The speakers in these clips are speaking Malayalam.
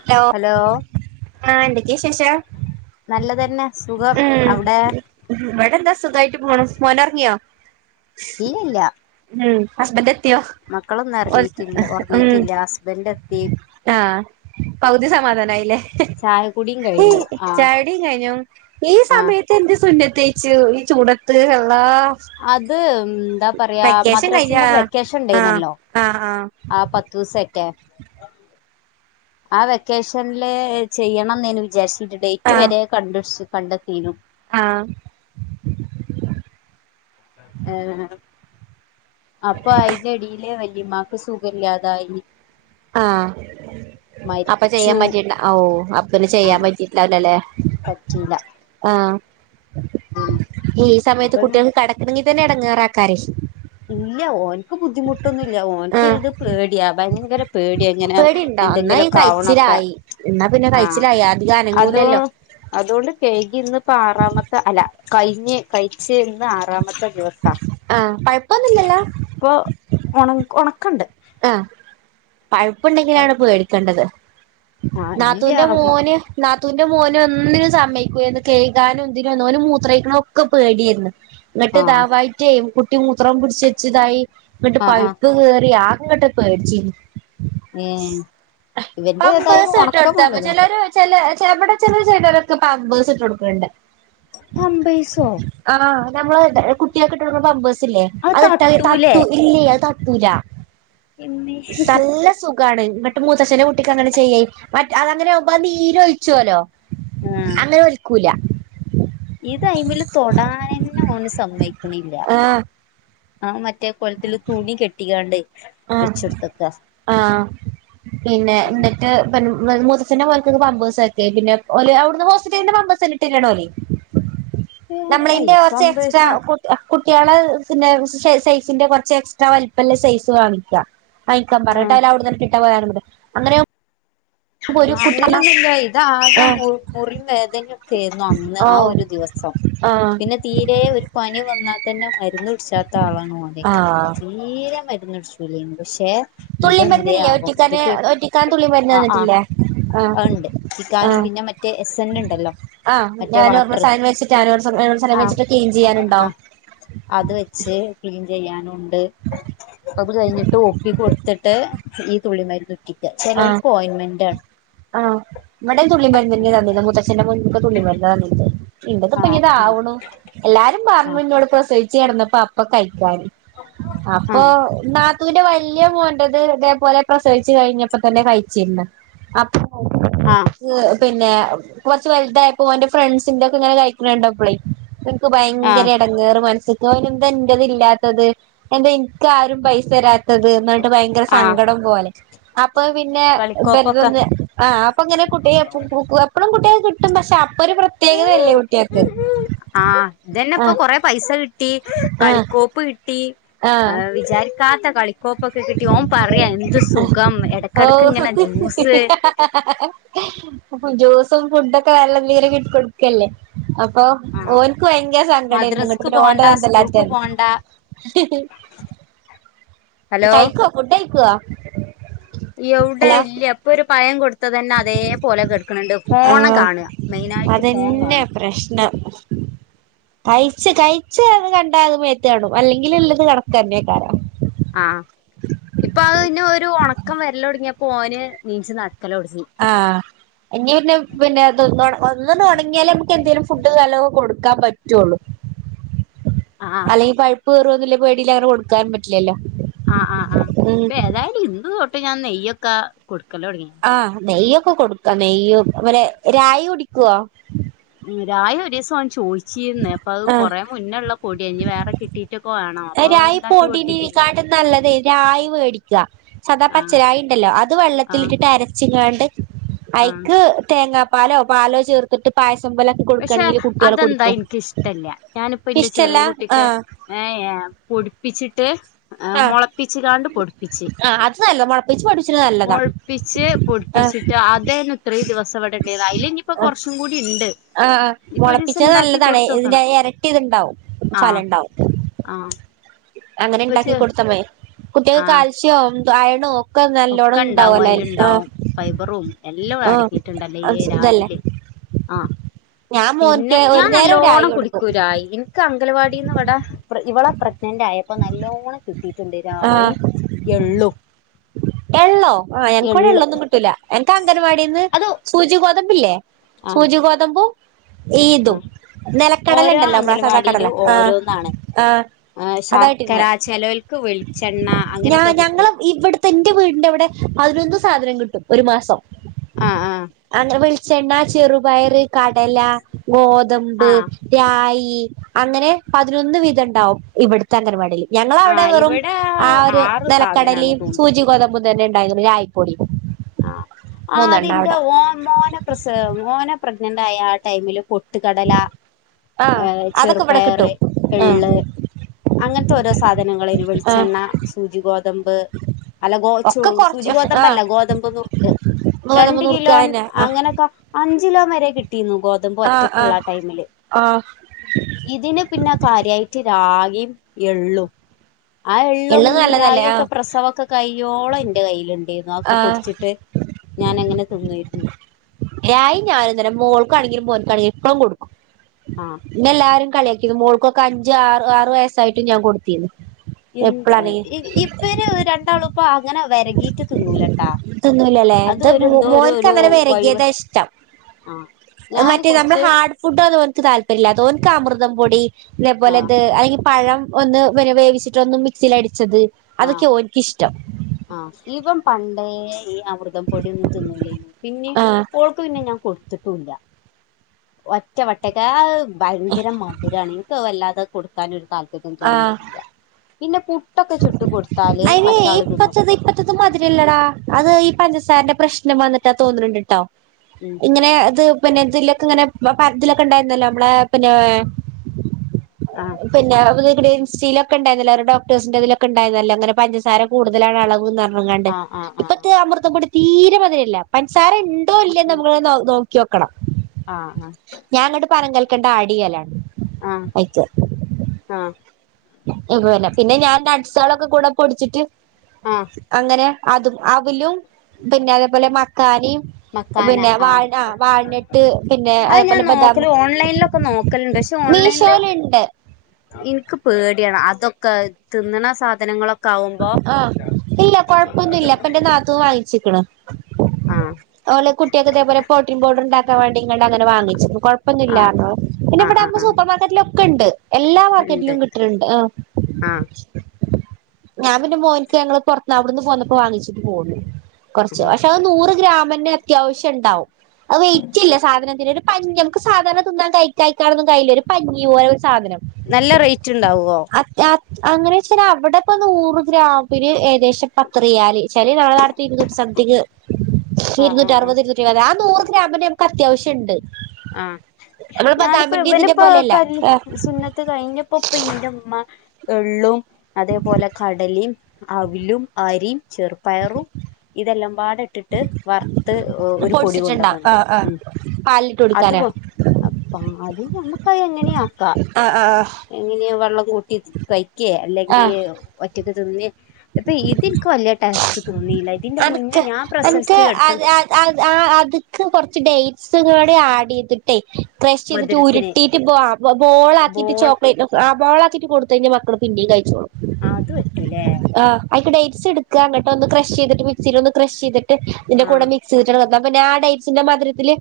ഹലോ ആഹ് എന്തൊക്കെ വിശേഷം നല്ലതെന്നെ സുഖം അവിടെ ഇവടെന്താ സുഖായിട്ട് പോണു മൊന് ഒറങ്യോ ഇല്ലല്ലാ ഉം ഹസ്ബൻഡ് എത്തിയോ മക്കളൊന്നും ഇറങ്ങിട്ടി ഒറങ്ങീട്ടില്ല ഹസ്ബന്റ് എത്തി ആഹ് പകുതി സമാധാനയില്ലേ ചായ കുടിയും കഴിഞ്ഞു ആഹ് ചായുടി കഴിഞ്ഞോ ഈ ആഹ് സമയത്ത് എന്തെ സുന്നത്തയിച്ചു ഈ ചൂടത്ത് അള്ളാഹ് അത് ഉം എന്താ പറയാ കഴിഞ്ഞ മദ്രാസിന്റെ വെക്കേഷൻ ആ ഇണ്ടായിന്നല്ലോ ആ പത്തൂസെറ്റേ ആ വെക്കേഷന്ല് ചെയ്യണന്നേനു വിചാരി ഡേറ്റ് വരെ കണ്ടുട് കണ്ടെത്തീനു ആഹ് ഏ അപ്പൊ അയിന്റെ എടേല് വല്ലിമ്മ സുഖല്ലാതായി ആഹ് അപ്പൊ മരിച്ചു ചെയ്യാൻ പറ്റില്ല ഓഹ് അപ്പ പിന്നെ ചെയ്യാൻ ആഹ് പറ്റീട്ട്ണ്ടാവൂലലേ പറ്റീല ആഹ് ഉം ഈ സമയത്ത് അപ്പൊ കുട്ട്യേള്ക്ക് കെടക്കണെങ്കി തന്നെ എടങ്ങേറാക്കാരെ ഇല്ല ഓനക്ക് ബുദ്ധിമുട്ടൊന്നും ഇല്ല ആ ഓനക്ക് ഇത് പേടിയാ ഭയങ്കരം പേടി ഇങ്ങനെ പേടിണ്ടോ എന്നാ എന്തെങ്കിലും ഈ ഒക്കെ ആവണൊക്കെ കഴിച്ചിലായി എന്നാ പിന്നെ ആഹ് കഴിച്ചിലായി അധികം അതെ അനങ്ങൂലല്ലോ അതുകൊണ്ട് കഴികി ഇന്നിപ്പോ ആറാമത്തെ അല്ല കഴിഞ്ഞ് കഴിച്ച് ആറാമത്തെ ദിവസ ആഹ് കുഴപ്പെന്നുമില്ലല്ലോ ഇപ്പൊ ഉണ ഉണക്കം ഇണ്ട് ആഹ് പഴുപ്പുണ്ടെങ്കിലാണ് പേടിക്കേണ്ടത് ആഹ് ഇല്ല നാത്തൂന്റെ ആഹ് മോന് നാത്തൂന്റെ മോന് ഒന്നിനും സമ്മയ്ക്കൂലോയു കൈയ്കാനും ഇതിന്നോന് ഓന് മൂത്രം ഒയ്ക്ക്ണ ഒക്കെ പേടായിയിരുന്നു ഇങ്ങിട്ട് ആഹ് ഇതാവായിറ്റേ കുട്ടി മൂത്രം പിടിച്ച് വെച്ചതായി ഇങ്ങിട്ട് ആഹ് പൈപ്പ് കേറി ആ ഇങ്ങോട്ട് പേടിച്ച് ഏഹ് ഇവന്റെ ഏതായാലും പാമ്പേഴ്സ് ഇട്ട് ഒണക്കം കൊടുത്തായിരുന്നു വന്ന്ക്ക്ണ് ചിലര് ചില ഇവിടെ ചില ചെയ്തോരെ പമ്പേഴസ് ഇട്ട് കൊടുക്ക്ണ്ട് പാമ്പേഴ്സോ ആഹ് നമ്മള് കുട്ടിആക്ക് ഇട്ട് കെട്ടുക്ക്ണ പമ്പേഴ്സ് ഇല്ലേ അത് ഇട്ടാ തട്ടു ഇല്ലയ് അത് തട്ടുലാ ഇമ്മേ നല്ല സുഖ സുഖമാണ് മൂത്തച്ഛന്റെ കുട്ടിക്ക് അങ്ങനെ ചെയ്യായി മറ്റ് അങ്ങനെ ആവുബോ നീര് ഒഴിച്ചുല്ലോ ആഹ് അങ്ങനെ ഒലിക്കൂല ഇത് അയിമല് തൊടൻ തന്നെ ഓന് സമ്മയിക്കണില്ല ആഹ് ആ മ മറ്റേ കൊലത്തില് തുണി കെട്ടിക്കാണ്ട് ആ വെച്ചെടുത്തക്ക ആഹ് പിന്നെ എനിട്ട് [unintelligible] മൂത്തച്ഛന്റെ മോന്ക്ക് പമ്പേ്സ് ഒക്കെ പിന്നെ ഓല് അവിടുന്ന് ഹോസ്പിറ്റലിൽ പമ്പേഴസ് ഇട്ട്തരാണ് ഓല് നമ്മളിന്റെ കുറച്ച് എക്സ്ട്രാ പമ്പേഴ്സ ആ കുട്ടി ആളുടെ പിന്നെ സൈസിന്റെ കുറച്ച് എക്സ്ട്രാ വലിപ്പല്ലെ സൈസ് വാങ്ങിക്ക [unintelligible] ഇട്ടാ ആ വേറെ ഇണ്ട് അങ്ങനെ ഒരു ആ കുട്ടി അങ്ങനൊ ഒന്നുമല്ല ഇതാകെ ആഹ് മുറി വേദനൊക്കെ ആരുന്നു അന്ന് ഓ ആ ഒരു ദിവസം ആഹ് പിന്നെ തീരെ ഒരു പനി വന്നാൽ തന്നെ മരുന്ന് കുടിച്ചാത്ത ആളാണ് ഓന് ആഹ് തീരെ മരുന്ന് കുടിച്ചൂലെയ്നി പക്ഷേ തുള്ളി ഇതെന്തേ മരുന്നില്ലേ ആവം ഇത് ഒറ്റിക്കാന് പെ ഒറ്റിക്കാൻ തുള്ളി മരുന്ന് ആഹ് ആഹ് തന്നിട്ടില്ലേ ആഹ് ഉണ്ട് ഉറ്റിക്കാനും പിന്നെ മറ്റേ എസ് എൻ ഉണ്ടല്ലോ ആ [unintelligible] മറ്റേ വാട്ടർ ആ ക്ലീൻ ആ ചെയ്യാനുണ്ടാവും അത് വെച്ച് ക്ലീൻ ചെയ്യാനുണ്ട് അത് കഴിഞ്ഞിട്ട് ഒപ്പി കൊടുത്തിട്ട് ഈ തുള്ളി മരുന്ന് ഉറ്റിയ്ക്ക് ആഹ് ചിലർക്ക് ഓയിൽമെന്റാണ് ആഹ് ഇവിടെ തുള്ളി മരുന്ന് തന്നെയാണ് തന്നിരുന്നത് മുത്തച്ഛന്റെ മോനിക്ക് തുള്ളി മരുന്നാ തന്നിരുന്നത് ഇവിടെ ഇപ്പോൾ ആഹ് ആവുണു എല്ലാരും ആഹ് പറഞ്ഞ ഇന്നോട് പ്രസവിച്ചു കിടന്നപ്പോ അപ്പെ കഴിക്കാന് അപ്പൊ ആഹ് നാത്തൂൻ്റെ വല്ല്യ മോൻ്റത് ഇതേപോലെ പ്രസവിച്ച് കഴിഞ്ഞ പ്പൊ തന്നെ കയ്ച്ച്. അപ്പ ആഹ് [unintelligible] പിന്നെ കൊറച്ച് വലുതായപ്പോ ഓന്റെ ഫ്രണ്ട്സിന്റെ ഒക്കെ ഇങ്ങനെ കഴിക്ക്ണെ കണ്ടപളെയ് ക്ക് ഭയങ്കര ആഹ് എട ങ്ങേറെ മനസ്സക്ക് ഒന്ന് എന്താ എന്റെത് ഇല്ലാത്തത് എന്താ എനിക്കാരും പൈസ തരാത്തത് എന്ന ഭയങ്കര ആഹ് സങ്കടം പോലെ അപ്പൊ പിന്നെ കളിക്കോപ്പൊക്കെ ഇവരതൊന്നും ആഹ് അപ്പൊ അങ്ങനെ കുട്ടിയെ കു കു എപ്പഴും കുട്ടിക കിട്ടും പക്ഷെ അപ്പൊ ഒരു പ്ര പ്രത്യേകതയല്ലേ കുട്ടിആക്ക് ആഹ് ഇതന്നെ ഇപ്പൊ ആഹ് കൊറെ പൈസ കിട്ടി കളിക്കോപ്പ് കിട്ടി ആ അ വിചാരിക്കാത്ത കളി കോപ്പൊക്കെ കിട്ടി ഓൻ പറയാ എന്ത് സുഖാന്ന് ഇടക്കിടക്ക് ഇങ്ങനെ ജ്യൂസ് ജൂസും ഫുഡൊക്കെ വല്ല വീ കൊടു ഒക്കല്ലേ അപ്പൊ ആഹ് ഓനക്ക് ഭയങ്കര സങ്കടാരുന്നു മദ്രസ്ക്ക് ഇങ്ങോട്ട്ന്നെ പോണ്ട ഓന്റെത് സ്കൂൾക്ക് എന്തല്ലാത്തരുന്നു പോണ്ട ഹലോ കഴിക്കുവാ ഫുഡ് കഴിക്കുവാ യോവിടെ ല്ല ഇപ്പൊ ഒരു പയം കൊടുത്ത് ത്ത തന്നെ അതേപോലെ കെടുക്കണണ്ട് ഫോൺ ആഹ് കാണുക മെയിന് ആയിട്ട് ഫോൺ അതന്നെ കാണുക പ്രശ്നം കയിച്ച് കയിച് അത് കണ്ടാത് മേത്ത് കാണും അല്ലെങ്കിൽ ഉള്ളത് കണക്ക് ന്നെ ക്കാരാ ആഹ് ഇപ്പൊ അത് ഇന്ന ഒരു ഉണക്കം വെരല് ഒടിങ്ങിയപോ ഓന് ണീച്ച് നടക്കലുടങ്ങി ആഹ് ഇനി പിന്നെ പിന്നെ അതന്ന് ഒന്ന് തുടങ്ങിയാലേ നമുക്ക് എന്തേലും ഫുഡ് വല്ലക്കെ കൊടുക്കാൻ പറ്റുവുള്ളൂ. ആഹ് അല്ലെങ്കി പഴുപ്പ് കേറുന്നുല്ല പേടിൽ അങ്ങനെ കൊടുക്കാനും പറ്റില്ലല്ലോ ആഹ് ആഹ് ആഹ് ഉം അപ്പൊ ഏതായാലും ഇന്ന് തൊട്ട് ഞാൻ നെയ്യൊക്കെ കൊടുക്കല് തുടങ്ങി ആഹ് നെയ്യൊക്കെ കൊടുക്കാ നെയ്യും അതു പോലെ രായി കുടിക്കുവോ രായി ഒരു ദിവസം അവൻ ചോദിച്ചിരുന്നേ അപ്പൊ അത് ആഹ് കൊറെ മുന്നേള്ള പൊടിയാ ഞ്ഞി വേറെ കിട്ടിയിട്ടൊക്കെ വേണോ രായി പൊടീണ്ടിരിക്കാണ്ട് നല്ലതേ രായി വേടിക്കുക സദാ ആഹ് പച്ചറായി ഉണ്ടല്ലോ അത് ആഹ് വെള്ളത്തിലിട്ടിട്ട് അരച്ചിങ്ങാണ്ട് ആഹ് അയിക്ക് തേങ്ങാപ്പാലോ പാലോ ചേർത്തിട്ട് പായസം പോലെ പക്ഷെ അതെന്താ എനിക്കിഷ്ടല്ല ഞാനിപ്പ എന്റെ ഇഷ്ടല്ല ചെറിയ കുട്ടിക്ക് ആഹ് ഏഹ് ഏഹ് പൊടിപ്പിച്ചിട്ട് ങ് ആഹ് മുളപ്പിച്ച കാണ്ട് പൊടിപ്പിച്ച് ആഹ് അത് നല്ലതാ മുളപ്പിച്ച് പൊടിച്ചത് നല്ലതാ മുളപ്പിച്ച് ആഹ് പൊടിപ്പിച്ചിട്ട് അതേനു ഇത്രയും ദിവസം വിടണ്ടായിരു അതിലിനിയിപ്പ കുറച്ചും കൂടി ഉണ്ട് ആഹ് ഇനിയിപ്പോ ഒരു ദിവസം മുളപ്പിച്ചത് ഉണ്ടാക്കി നല്ലതാണ് കൊടുത്ത് ഇതിന്റെ നോക്കണം ഇരട്ടി ഇത്ണ്ടാവും ആഹ് ഫലണ്ടാവും ആഹ് അങ്ങനെ ഇപ്പൊ ഉണ്ടാക്കി ചെ കൊടുത്ത മ്മേ കുട്ടികക്ക് ആഹ് കാൽസ്യം ആവും അയണോ ഒക്കെ ഉണ്ടാവും അയലുണ്ടാവും ഫൈബറും എല്ലാം അടക്കിയിട്ടുണ്ടല്ലേ ആഹ് ഏ ഇതല്ലേ രായില് ആഹ് ഞാൻ പിന്നെ മോൻക്ക് ഒരു ഞാൻ നേരം രായി നല്ലോണം കൊടുക്കും കുടിക്കൂരായിൻ നിക്ക് അംഗങ്കലവാടിന്ന് ഇവിടെ പ്ര ഇവളെ പ്രഗ്നന്റ് ആയപ്പോ നല്ലോണം കിട്ടിയിട്ടുണ്ട് രായി ആഹ് എള്ളു എള്ളോ ആഹ് എനിക്ക് വിടെ എള്ള് എള്ളൊന്നും കിട്ടൂല എനിക്ക് അംഗൻവാടിന്ന് അത് സൂചി ഗോതമ്പില്ലെ ആഹ് സൂചി ഗോതമ്പു ഇ ഈതും ആഹ് നിലക്കടല ഓരോ ഉണ്ടല്ലോ പ്ര സദാ കടല ആഹ് ആഹ് ആഹ് ശർക്കര അതായിട്ടിരുന്നേ ചെലവൽക്ക് വെളിച്ചെണ്ണ അങ്ങനൊക്കെ കിട്ടും ത് എന്റെ വീടിന്റെവിടെ പതിനൊന്ന് സാധനം കിട്ടും ഒരു മാസം ആഹ് ആഹ് അങ്ങനെ വെളിച്ചെണ്ണ, ചെറുപയറ്, കടല, ഗോതമ്പ് ആഹ് രായി അങ്ങനെ പതിനൊന്ന് വിധം ഉണ്ടാവും ഇവിടു അങ്കൻവാടിൽ ഞങ്ങള് അവിടെ ആഹ് വെറും ഇവിടെ ആ ഒരു ആറ് സാധനാണ് നിലക്കടലേം തോന്നുന്നു സൂചി ഗോത മ്പും തന്നെ ഉണ്ടായി റായിപ്പൊടിയും ആ ആദിന്റെ ഓൻ മോനൊ പ്രസവം മോനെ പ്രഗ്നന്റ് ആയ ആ ടൈമില് പൊട്ടുകടല ആഹ് ഏഹ് അതൊക്കെ ഇവിടെ കിട്ടും ചെറുപ്പയറ് ആഹ് എള്ള് അങ്ങൻത്തെ ഓരോ സാധനങ്ങളെനു ആഹ് വെളിച്ചെണ്ണ സൂചി ഗോതമ്പ് അല്ല ഗോ ചൂ ഒക്കെ സൂചി കൊറച്ച് ആഹ് ഗോതമ്പല്ല ഗോതമ്പ് മ്പ് നുർക്ക് ഗോതമ്പ് രണ്ട് നുറുക്ക് കിലോൻ അതെന്നെ ആഹ് അങ്ങനൊക്കെ അഞ്ചിലോ വരെ കിട്ടീന്നു ഗോ തമ്പ് ആഹ് ഒറ്റക്ക്ള്ള ആഹ് ആ ടൈമില് ആഹ് ഇതിന് പിന്നെ കാര്യായിട്ട് രാഗിം എള്ളും ആ എള്ളും എള്ളത് നല്ലതല്ലേ രായി ഒക്കെ ആഹ് പ്രസവൊക്കെ കയ്യോളം ഇന്റെ കയ്യില്ണ്ടേര്ന്നു. അതൊക്കെ പൊട് ആഹ് ച്ചിട്ട് ഞാൻ അങ്ങനെ തിന്നേര്ന്നു രായിം ഞാനും തന്നെ മോൾക്കാണെങ്കിലും മോൻക്കാണെങ്കിലും എപ്പളും കൊട്ക്കും. ആഹ് ന്നെ എല്ലാരും കളിയാക്കീന്നു മോൾക്കൊക്കെ അഞ്ച് ആറ് ആറു വയസ്സായിട്ടും ഞാൻ കൊടുത്തീന്നു എന്ത് ഇ ഇവര് രണ്ടാളും പ്പൊ അങ്ങനെ വെരകീട്ട് തിന്നൂലട്ടാ തിന്നൂലല്ലേ അത് ഇത് ഒരു എന്തോ ഒരു മോൻക്ക് ഒരു അങ്ങനെ വഴിവ് വെരകിയതാ ഇഷ്ടം ആ അത് ഞാന് മറ്റേ നമ്മളെ കൊറച്ച് ഹാഡ് ഫുഡൊന്നും ഓൻക്ക് താല്പര്യല്ല. ഓൻക്ക് അമൃതം പൊടി ആ തേപോലെത് അല്ലെങ്കി പഴം ഒന്ന് വന് വേവിച്ചിട്ട് ഒന്ന് മിക്സിലടിച്ചത് ആ അതൊക്ക്യാ ഓൻ ക്കിഷ്ടം ആ ഇവൻ പണ്ടേ ഈ അമൃതം പൊടിയൊന്നും തിന്നൂല്ലേന്നു പിന്നെ ആഹ് ഓൾക്ക് പിന്നെ ഞാൻ കൊടുത്ത്ട്ടും ല്ലാ ഒറ്റ വട്ടക്കേ അത് ഭയങ്കര മധുരാണ് ഇൻക്ക് അത് വല്ലാതെ കൊട് ക്കാനൊരു താല്പര്യം ആഹ് തോന്നീട്ടില്ല. പിന്നെ പുട്ടൊക്കെ ചുട്ട് കൊട്ത്താല് മറ്റാള് തിന്നും ത്രക്ക് മതിരില്ലടാ അത് ഈ പഞ്ചസാര്ന്റെ പ്രശ്നം വന്നിട്ടാ തോന്ന്ണ് ണ്ട്ട്ടോ ഉം ഇങ്ങനെ ഇത് പിന്നെ ഇതിലൊക്കെ ഇങ്ങനെ പരത്തിലൊക്കെ ണ്ടായിരുന്നല്ലോ മ്മളെ പിന്നെ ആഹ് പിന്നെ ഇൻസ്റ്റിലൊക്കെണ്ടേര്ന്ന്ല്ലേ ഒരു ഡോക്ടേഴ്സ്ന്റെ ഇതിലൊക്കെ ണ്ടാഴ്ന്നല്ലോ ങ്ങനെ പഞ്ചാസാര കൂടുതലാണ് അളവ് ന്ന് അർഞ്ഞ് ഞ്ഞ്ങ്ങാണ്ട് ആഹ് ആഹ് ഇപ്പത്തെ അമൃതം പൊടി തീരെ മതിരല്ല പൻസാര ണ്ടോ ഇല്ലേന്ന് നമ്മള് നോ നോക്കിയോക്കണം ആഹ് ആഹ് ആഹ് ഞാങ്ങട്ട് പനം കൽക്കണ്ടം ആഡെയ്യലാ ആഹ് അയ്ക്ക് ആഹ് ഇപ്പൊക്കെ വര്നെ പിന്നെ ഞാന് നട്സളൊക്കെ കൂടെ പൊട്ച്ചിട്ട് ആഹ് അങ്ങനെ അതും അവിലും പിന്നെ അതേപോലെ മക്കാനിം പിന്നെ വാൾനാ ആഹ് വാൾനട്ട് പിന്നെ അത് ഞാൻ അതേപോലെ ബദാമ് നോക്കല് ഓൺലൈനിലൊക്കെ നോക്കലുണ്ട് മീഷോല്ണ്ട് ഇൻക്ക് പേട്യാണ് അതൊക്കെ തിന്ന്ണ സാധനങ്ങളൊ ആഹ് ഇല്ല കൊഴപ്പൊന്നുല്ല ഇപ്പന്റെ നാത്തൂൻ വാങ്ങിച്ചിക്ക്ണ് ആഹ് ഓലെ കുട്ട്യേക്ക് ഇതേപോലെ പ്രോട്ടീൻ പൗഡറ്ണ്ടാക്കാം വാണ്ടി ങ്ങണ്ട് അങ്ങെനെ വാങ്ങിച്ച് കൊഴ ആഹ് പ്പൊന്നൂല്ലാർഞ്ഞു ഓള് പിന്നെ ആഹ് വടെ ആഹ് ആഹ് സൂപ്പർ മാർക്കറ്റിലൊക്കെ ണ്ട് എല്ലാ ഉണ്ട് മാർക്കറ്റിലും കിട്ട്ണ്ട് ആഹ് ഞാ പിന്നെ മോൻക്ക് ഞങ്ങള് പൊർത്ത് അവ്ട്ന്ന് പോന്നപ്പോ വാങ്ങിച്ചിട്ട് പോന്നു കൊറച്ച് പക്ഷെ അത് നൂറ് ഗ്രാമെന്നെ അത്യാവശ്യം ണ്ടാവും അത് വെയിറ്റില്ല സാധനത്തിന് ഒരു പഞ്ഞി മ്മക്ക് സാധാരണ തിന്നാൻ കയ് കയ്ക്കാനൊന്നും കയ്യില്ല ഒരു പഞ്ഞി പോലെ ഒര് സാധനം നല്ല റൈറ്റ് ണ്ടാവോ അത്യാ അങ്ങനോയ്ച്ചാല് അവടെ ഇപ്പൊ നൂറ് ഗ്രാമിന് ഏകദേശം പത്ത് റിയാല് ച്ചാല് നമ്മളെ നാട്ട്ത്തെ ഇരുന്നൂറ്റി സംതിങ് ആഹ് ഇര്ന്നൂറ്റി ആഹ് ആഹ് അർവത് ഇരുന്നൂറ്റി എയ്പത് ആ നൂറ് ഗ്രാമന്നെ മ്മക്ക് അത്യാവശ്യംണ്ട് ആഹ് ഞാന്പ്പൊ ഇവന്പ്പൊ പോലെയല്ല കല് സുന്നത്ത് കഴിഞ്ഞപ്പൊ ഇപ്പ ഇന്റെ മ്മ എള്ളും അതേപോലെ കടലിം, അവിലും അരിം, ചെർപയറും ഇതെല്ലാം പാടെ ഇട്ടിട്ട് വറുത്ത് ഒരു പൊടി പൊടിച്ചിട്ടുണ്ടാ ആ കൊണ്ടുവന്നതാ ഉം [unintelligible] അത് കൊ അപ്പം അത് നമ്മക്ക് അത് എങ്ങനേം ആക്കാം ആഹ് ആഹ് ഇങ്ങനെ വെള്ളം കൂട്ടി കഴിക്കേ ആ ആ അല്ലെങ്കി ഒറ്റ റ്റക്ക് തിന്നേ അപ്പൊ ഇതെനിക്ക് വല്യ ടേ സ്റ്റ് തോന്നിയില്ല ഇതിന്റെ മുന്നേ അനക്ക് ഞാൻ എനിക്ക് പ്രസവിച്ച് കിടക്കണ അത് ഞാൻ അത് ആഹ് അത്ക്ക് കൊറച്ച് ഡേറ്റ്സ് കൂടെ ആഡ് ചെയ്തി ട്ടേ ക്രഷ് ചെയ്തിട്ട് മധുരത്തിന് ഉരുട്ടീട്ട് ബോ ബോ ബോള് ആക്കീട്ട് ബോൾ ചോക്ലേറ്റ് ആഹ് ബോള് ആക്കീട്ട് കൊടുത്ത് കഴിഞ്ഞാ മക്കള് പിന്നേം കഴിച്ചോളും അത് പറ്റും ല്ലേ അത്ക്ക് ഡേറ്റ്സ് എടുക്കുക അങ്ങട്ട് ഒന്ന് ക്രഷ് ചെയ്തിട്ട് മിക്സിൽ ഒന്ന് ക്രഷ് ചെയ്തിട്ട് ഇതിന്റെ ആഹ് കൂടെ മിക്സ് ചെയ്തിട്ട് വ എന്നാ പിന്നെ ആ ഡേറ്റ്സിന്റെ മധുരത്തില്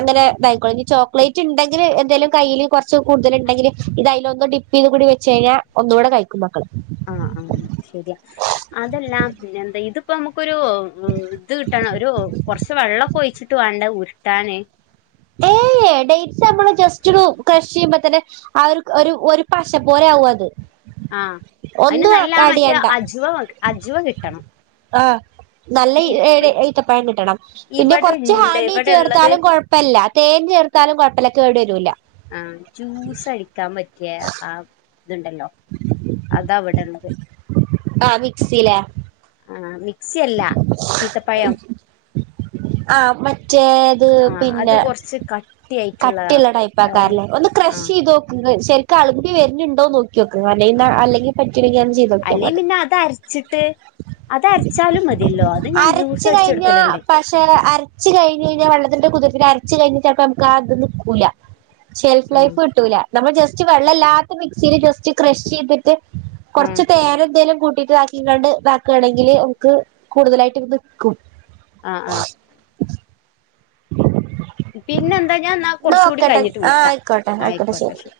അങ്ങനെ ഇതായിക്കോളും ഇനി ചോക്ലേറ്റ് ഇണ്ടെങ്കില് എന്തേലും കയ്യില് കൊറ ച്ച് കൂടുതല് ഇണ്ടെങ്കില് ഇത് അയിലൊന്ന് ഡിപ്പ് ചെയ്ത് കൂടി വെച്ച് കഴിഞ്ഞാ ഒന്നുകൂടെ കഴിക്കും മക്കൾ ആഹ് ആഹ് ശെരിയാ അതെല്ലാ പിന്നെന്താ ഇതിപ്പോ നമുക്കൊരു ഇത് കിട്ടണം ഒരു കൊറച്ച് വെള്ളം ഒകെ ഒഴിച്ചിട്ട് വേണ്ടേ ഉരുട്ടാന് ഏഹ് ഡേറ്റ്സ് നമ്മള് ജസ്റ്റ് ഒരു ക്രഷ് ചെയ്യുമ്പോ തന്നെ ആ ഒരു ഒരു ഒരു പശ പോലെ ആവും അത് ആഹ് അതിന് ഒന്നും നല്ല ആഡ് മറ്റേ ചെയ്യണ്ട അജുവ കി അജുവ കിട്ടണം ആഹ് നല്ല ഇ ഈ ഏഴു ഈത്തപ്പഴം കിട്ടണം പിന്നെ ഇവിടെ കൊറച്ച് ഇണ്ട് ഹണി ഇവിടെ ഇള്ളത് ചേർത്താലും കൊഴ ല്ല തേൻ ചേർത്താലും കൊഴപ്പല്ല കേട് വരൂല ആഹ് ജ്യൂസ് അടിക്കാൻ പറ്റിയ അ ത്ണ്ടല്ലോ അതവിടെ ള്ളത് ആഹ് മിക്സീലാ ആഹ് മിക്സി അല്ല ഈത്തപ്പഴം [unintelligible] ആഹ് മറ്റേത് ആഹ് അത് പിന്നെ കൊറച്ച് കട്ടിയുള്ള കട്ടിയായിട്ടുള്ളതാണ് ടൈപ്പ് ആഹ് ആയ്ക്കാരം ലേ ഒന്ന് ക്രഷ് ആഹ് ചെയ്തോ ക്കീന് ശരിക്കും അളുമ്പി വര്ണ് ണ്ടോ നോ ക്കിയൊക്ക് അല്ലെങ്കി നാ ആഹ് ആഹ് അല്ലെങ്കി പറ്റൂങ്കി ഒന്ന് ചെയ്ത് നോക്കിയാ അല്ലെ മതി പിന്നെ അത് അരച്ചിട്ട് [unintelligible] മതിയല്ലോ അത് ഞാൻ ജൂസ് അടിച്ചു കൊട്ക്കല്ണ്ട് ക്ഷെ അരച്ച് കഴിഞ്ഞ് കഴിഞ്ഞാ വെള്ളത്തിന്റെ കുതിർപ്പില് അരച്ച് കഴിഞ്ഞ ചെലപ്പോ നമുക്ക് അത് നിക്കൂല ചെലപ്പോ ഉം അത് കിട്ടൂല നമ്മള് ജസ്റ്റ് വെള്ളം ഇല്ലാത്ത മിക്സീല് ജസ്റ്റ് ക്രഷ് ചെയ്തിട്ട് ഉം കൊറച്ച് തേന് എന്തേലും കൂട്ടീട്ട് വാക്കിങ്ങാണ്ട് വയ്ക്കുയാണെങ്കില് നമുക്ക് കൂടുതലായിട്ടും നിക്കും ആഹ് ആഹ് പിന്നെ എന്താ ഞാൻ എന്നാ കൊറച്ചു കൂടി ഓക്കെട്ടെ കഴിഞ്ഞിട്ട് ആഹ് വിളിക്കാം ആയിക്കോട്ടെ ആയിക്കോട്ടെ ശരി ശെരി